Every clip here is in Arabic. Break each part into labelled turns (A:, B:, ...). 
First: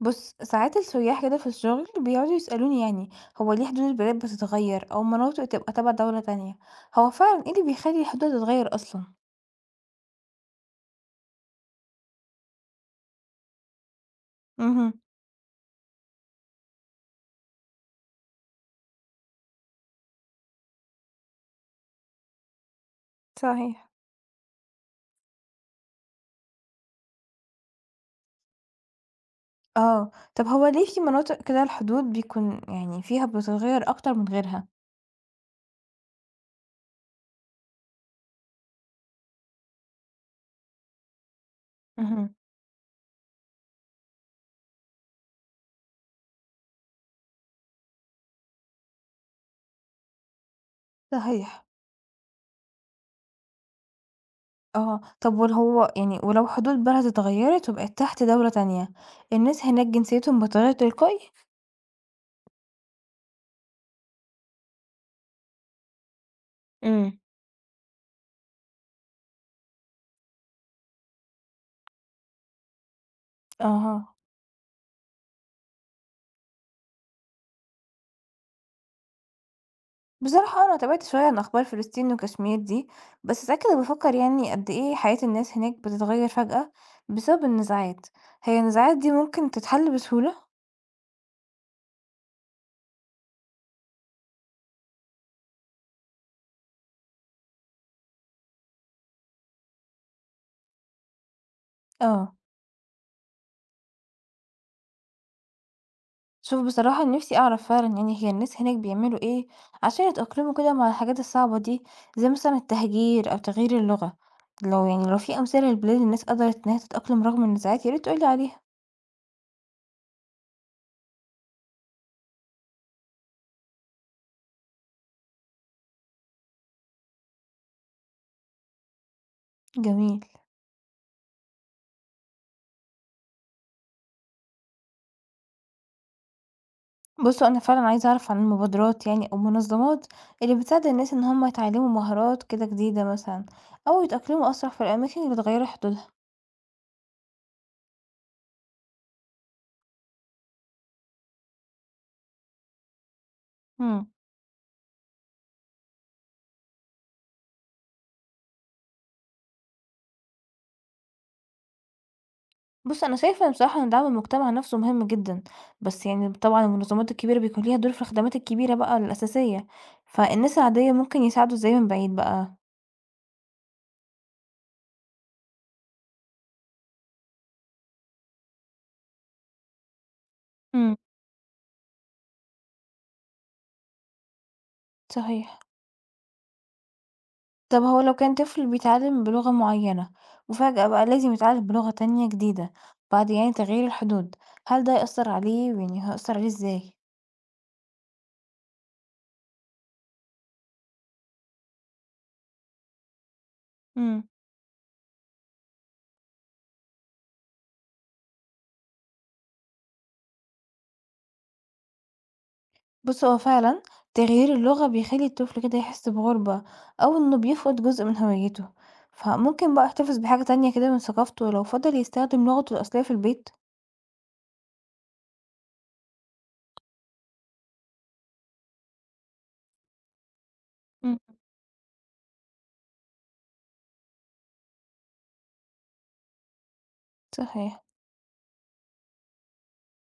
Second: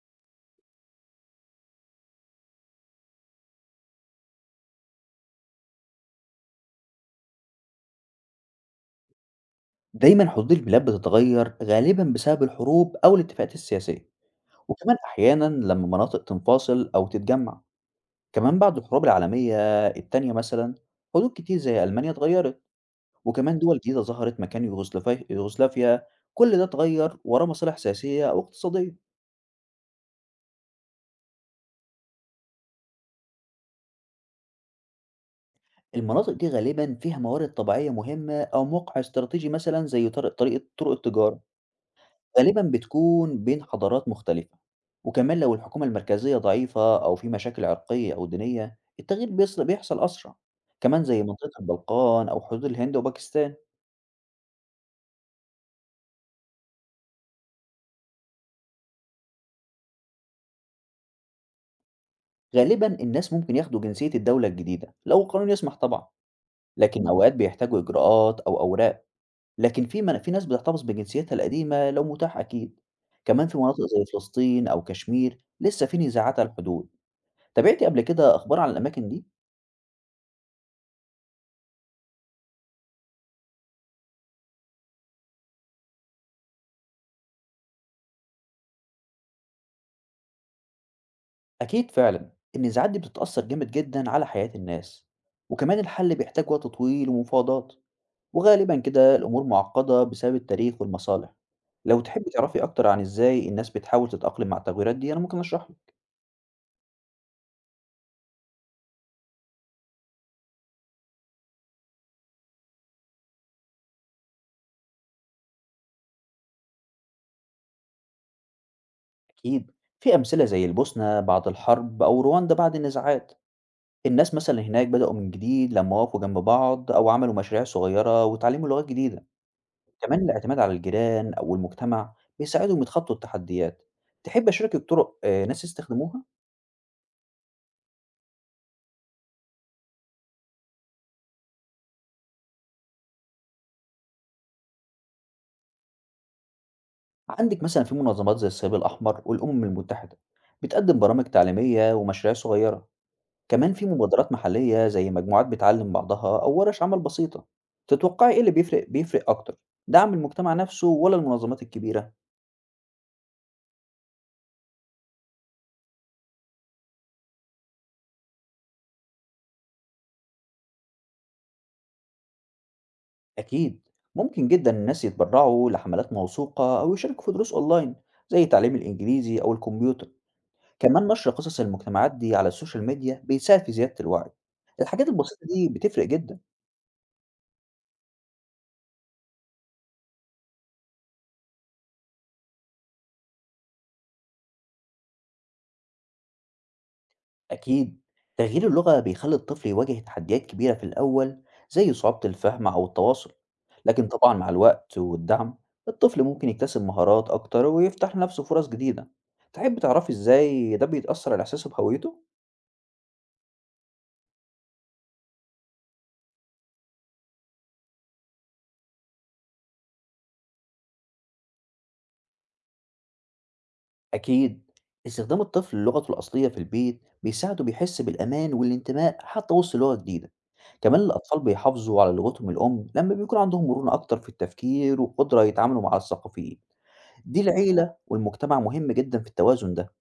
A: بص، ساعات السياح كده في الشغل بيقعدوا يسألوني، يعني هو ليه حدود البلاد بتتغير أو مناطق تبقى تبع دولة تانية؟ هو فعلا ايه اللي بيخلي الحدود تتغير أصلا؟
B: دايمًا حدود البلاد بتتغير غالبًا بسبب الحروب أو الاتفاقات السياسية،
A: امم.
B: وكمان أحيانًا لما مناطق تنفصل أو تتجمع، كمان بعد الحروب العالمية التانية مثلًا حدود كتير زي ألمانيا اتغيرت، وكمان
A: صحيح.
B: دول جديدة ظهرت مكان يوغوسلافيا، كل ده اتغير وراه مصالح سياسية أو اقتصادية.
A: اه، طب هو ليه في مناطق كده الحدود بيكون يعني فيها بتتغير أكتر من غيرها؟
B: المناطق دي غالبًا فيها موارد طبيعية مهمة أو موقع استراتيجي مثلًا زي طر- طريقة طرق التجارة.
A: امم.
B: غالبًا بتكون بين حضارات مختلفة، وكمان لو الحكومة المركزية ضعيفة أو في مشاكل عرقية أو دينية، التغيير بيحصل أسرع، كمان زي منطقة
A: صحيح.
B: البلقان أو حدود الهند وباكستان.
A: اه، طب وهو يعني ولو حدود بلد اتغيرت وبقت تحت دولة تانية، الناس هناك جنسيتهم بتتغير تلقائي؟
B: غالبًا الناس ممكن ياخدوا جنسية الدولة الجديدة لو القانون يسمح طبعًا، لكن
A: امم.
B: أوقات بيحتاجوا إجراءات أو أوراق، لكن في ناس بتحتفظ بجنسيتها القديمة لو متاح أكيد، كمان في مناطق زي
A: اها.
B: فلسطين أو كشمير لسه في نزاعات على الحدود. تابعتِ قبل كده أخبار عن الأماكن دي؟
A: بصراحة أنا تابعت شوية عن أخبار فلسطين وكشمير دي، بس ساعات كده بفكر يعني قد إيه حياة الناس هناك بتتغير فجأة بسبب النزاعات. هي النزاعات دي ممكن تتحل بسهولة؟
B: أكيد فعلا، النزاعات دي بتتأثر جامد جدا على حياة الناس، وكمان الحل بيحتاج وقت طويل ومفاوضات، وغالبا كده الأمور معقدة بسبب التاريخ والمصالح. لو تحب
A: اه.
B: تعرفي أكتر عن إزاي الناس بتحاول تتأقلم مع التغييرات دي أنا ممكن أشرح لك.
A: شوف، بصراحة نفسي أعرف فعلا يعني هي الناس هناك بيعملوا إيه عشان يتأقلموا كده مع الحاجات الصعبة دي، زي مثلا التهجير أو تغيير اللغة. لو يعني لو في أمثلة لبلاد الناس قدرت إنها تتأقلم رغم النزاعات ياريت تقولي عليها.
B: أكيد في أمثلة زي البوسنة بعد الحرب أو رواندا بعد النزاعات، الناس مثلا هناك بدأوا من جديد لما وقفوا جنب بعض أو عملوا مشاريع صغيرة وتعلموا لغات جديدة. كمان
A: جميل.
B: الاعتماد على الجيران أو المجتمع بيساعدهم يتخطوا التحديات. تحب أشاركك طرق ناس يستخدموها؟
A: بُصّوا، أنا فعلًا عايزة أعرف عن المبادرات يعني أو المنظمات اللي بتساعد الناس إن هم يتعلموا مهارات كده جديدة مثلًا، أو يتأقلموا أسرع في الأماكن اللي اتغيّروا حدودها.
B: عندك مثلا في منظمات زي الصليب الأحمر والأمم المتحدة بتقدم برامج تعليمية ومشاريع صغيرة، كمان في
A: إمم.
B: مبادرات محلية زي مجموعات بتعلم بعضها أو ورش عمل بسيطة. تتوقعي إيه اللي بيفرق أكتر، دعم المجتمع نفسه ولا المنظمات الكبيرة؟
A: بُص، أنا شايفة بصراحة إن دعم المجتمع نفسه مهم جدًا، بس يعني طبعًا المنظمات الكبيرة بيكون ليها دور في الخدمات الكبيرة بقى الأساسية، فالناس العادية ممكن يساعدوا إزاي من بعيد بقى؟
B: أكيد ممكن جدا الناس يتبرعوا لحملات موثوقة أو يشاركوا في دروس أونلاين زي تعليم الإنجليزي أو الكمبيوتر.
A: إمم.
B: كمان نشر قصص المجتمعات دي على السوشيال ميديا بيساعد في زيادة الوعي، الحاجات البسيطة
A: صحيح.
B: دي بتفرق جدا.
A: طب هو لو كان طفل بيتعلم بلغة معينة وفجأة بقى لازم يتعلم بلغة تانية جديدة بعد يعني تغيير الحدود، هل ده يأثر عليه يعني هيأثر عليه ازاي؟
B: أكيد تغيير اللغة بيخلي الطفل يواجه تحديات كبيرة في الأول، زي صعوبة الفهم أو التواصل، لكن
A: مم.
B: طبعا مع الوقت والدعم الطفل ممكن يكتسب مهارات أكتر ويفتح لنفسه فرص جديدة. تحب تعرفي إزاي ده بيتأثر على إحساسه بهويته؟
A: بص، هو فعلا تغيير اللغة بيخلي الطفل كده يحس بغربة أو إنه بيفقد جزء من هويته، فممكن بقى يحتفظ بحاجة تانية كده من ثقافته لو فضل يستخدم لغته الأصلية في البيت.
B: أكيد استخدام الطفل للغته الأصلية في البيت بيساعده بيحس بالأمان والانتماء حتى وسط لغة جديدة. كمان
A: مم.
B: الأطفال بيحافظوا على لغتهم الأم لما بيكون عندهم مرونة أكتر في التفكير وقدرة يتعاملوا مع الثقافيين، دي
A: صحيح.
B: العيلة والمجتمع مهم جدا في التوازن ده.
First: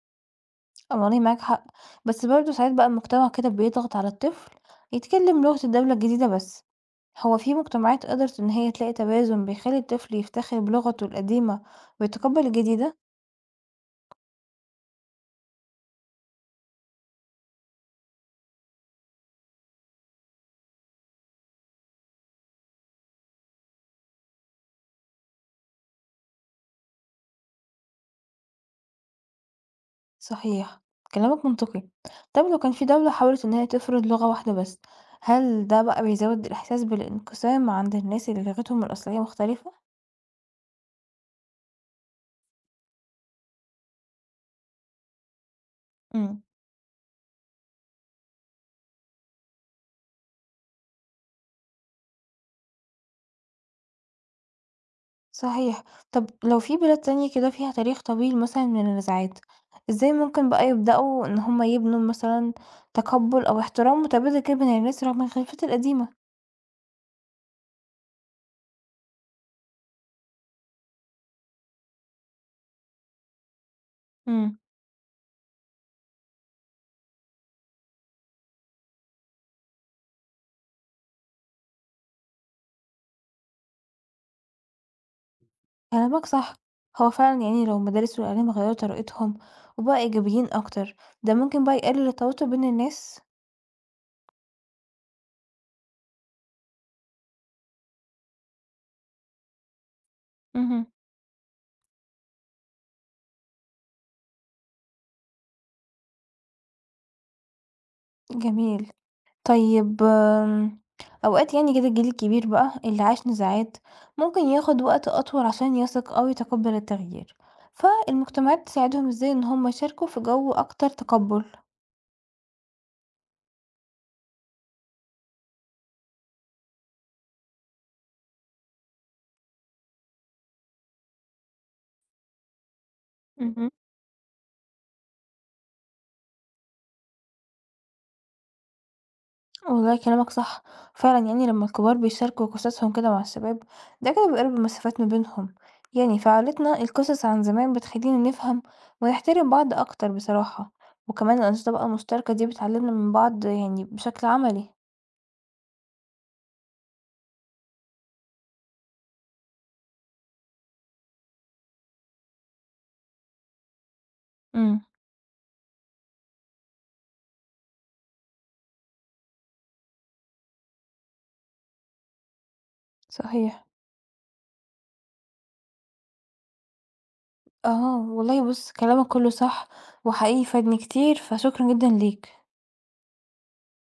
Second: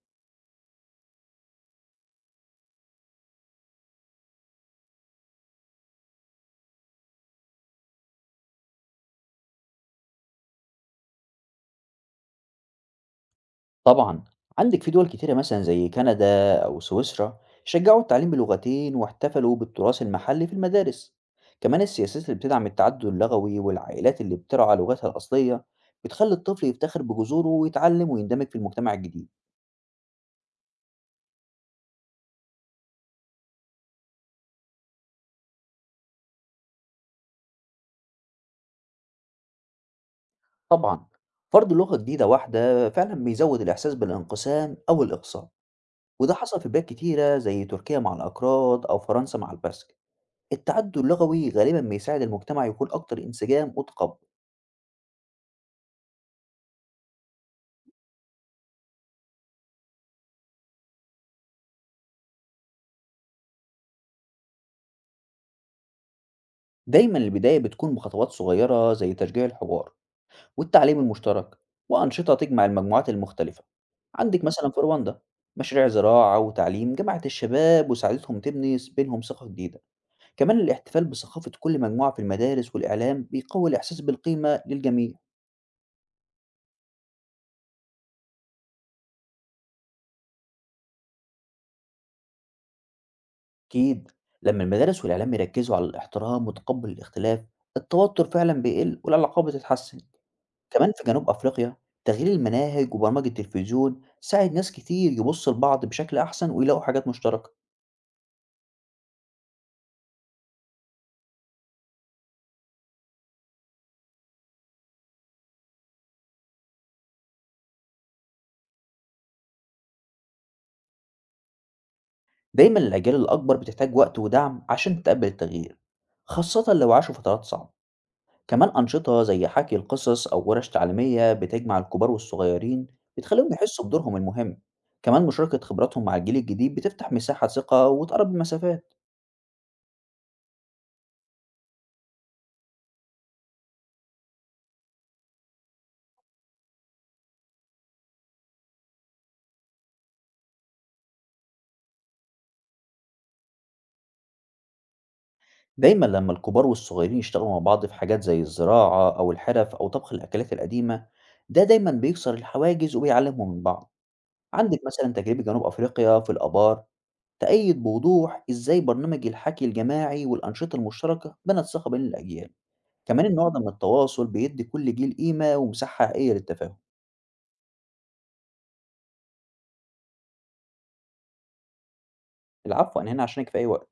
A: والله معاك حق، بس برضه ساعات بقى المجتمع كده بيضغط على الطفل يتكلم لغة الدولة الجديدة بس. هو في مجتمعات قدرت إن هي تلاقي توازن بيخلي الطفل يفتخر بلغته القديمة ويتقبل الجديدة؟
B: طبعا عندك في دول كتيرة مثلا زي كندا أو سويسرا شجعوا التعليم بلغتين واحتفلوا بالتراث المحلي في المدارس. كمان السياسات اللي بتدعم التعدد اللغوي والعائلات اللي بترعى لغتها الأصلية بتخلي الطفل يفتخر بجذوره ويتعلم ويندمج في المجتمع الجديد.
A: صحيح، كلامك منطقي. طب لو كان في دولة حاولت إن هي تفرض لغة واحدة بس، هل ده بقى بيزود الإحساس بالانقسام عند الناس اللي لغتهم الأصلية مختلفة؟
B: طبعا فرض لغة جديدة واحدة فعلا بيزود الإحساس بالانقسام أو الإقصاء، وده
A: مم.
B: حصل في بلاد كتيرة زي تركيا مع الأكراد أو فرنسا مع البسك. التعدد اللغوي غالبا بيساعد المجتمع يكون أكتر انسجام وتقبل.
A: صحيح. طب لو في بلاد تانية كده فيها تاريخ طويل مثلًا من النزاعات، إزاي ممكن بقى يبدأوا إن هم يبنوا مثلًا تقبُّل أو احترام متبادل كده بين الناس رغم الخلافات القديمة؟
B: دايما البداية بتكون بخطوات صغيرة زي تشجيع الحوار والتعليم المشترك وأنشطة تجمع المجموعات المختلفة. عندك
A: إمم.
B: مثلا في رواندا مشاريع زراعة وتعليم جمعت الشباب وساعدتهم تبني بينهم ثقة جديدة. كمان الاحتفال بثقافة كل مجموعة في المدارس والإعلام بيقوي الإحساس بالقيمة للجميع.
A: كلامك صح، هو فعلًا يعني لو المدارس والإعلام غيّروا طريقتهم وبقوا إيجابيين أكتر، ده ممكن بقى يقلل التوتر بين الناس؟
B: أكيد لما المدارس والإعلام يركزوا على الاحترام وتقبل الاختلاف التوتر فعلا بيقل والعلاقات بتتحسن.
A: اهم.
B: كمان في جنوب أفريقيا تغيير المناهج وبرامج التلفزيون ساعد ناس كتير يبصوا لبعض بشكل أحسن ويلاقوا حاجات مشتركة.
A: جميل. طيب أوقات يعني كده الجيل الكبير بقى اللي عاش نزاعات ممكن ياخد وقت أطول عشان يثق أو يتقبل التغيير، فالمجتمعات تساعدهم ازاي إن هم يشاركوا في جو أكتر تقبل؟
B: دايما الأجيال الأكبر بتحتاج وقت ودعم عشان تتقبل التغيير، خاصة لو عاشوا فترات صعبة. كمان أنشطة زي حكي القصص أو ورش تعليمية بتجمع الكبار والصغيرين بتخليهم
A: مهم.
B: يحسوا بدورهم المهم. كمان مشاركة خبراتهم مع الجيل الجديد بتفتح مساحة ثقة وتقرب المسافات.
A: والله كلامك صح، فعلا يعني لما الكبار بيشاركوا قصصهم كده مع الشباب ده كده بيقرب المسافات ما بينهم. يعني في عائلتنا القصص عن زمان بتخلينا نفهم ونحترم بعض أكتر بصراحة. وكمان الأنشطة بقى المشتركة دي بتعلمنا من بعض يعني بشكل عملي.
B: دايما لما الكبار والصغيرين يشتغلوا مع بعض في حاجات زي الزراعة أو الحرف أو طبخ الأكلات القديمة ده دايما بيكسر الحواجز وبيعلمهم من بعض. عندك
A: امم.
B: مثلا تجربة جنوب أفريقيا في الآبار تأيد بوضوح إزاي برنامج الحكي الجماعي والأنشطة المشتركة بنت ثقة بين الأجيال. كمان النوع ده
A: صحيح.
B: من التواصل بيدي كل جيل قيمة ومساحة حقيقية للتفاهم.
A: آه، والله بُص كلامك كلّه صح، وحقيقي فادني كتير، فشكرًا جدًا ليك.
B: العفو، أنا هنا عشانك في أي وقت.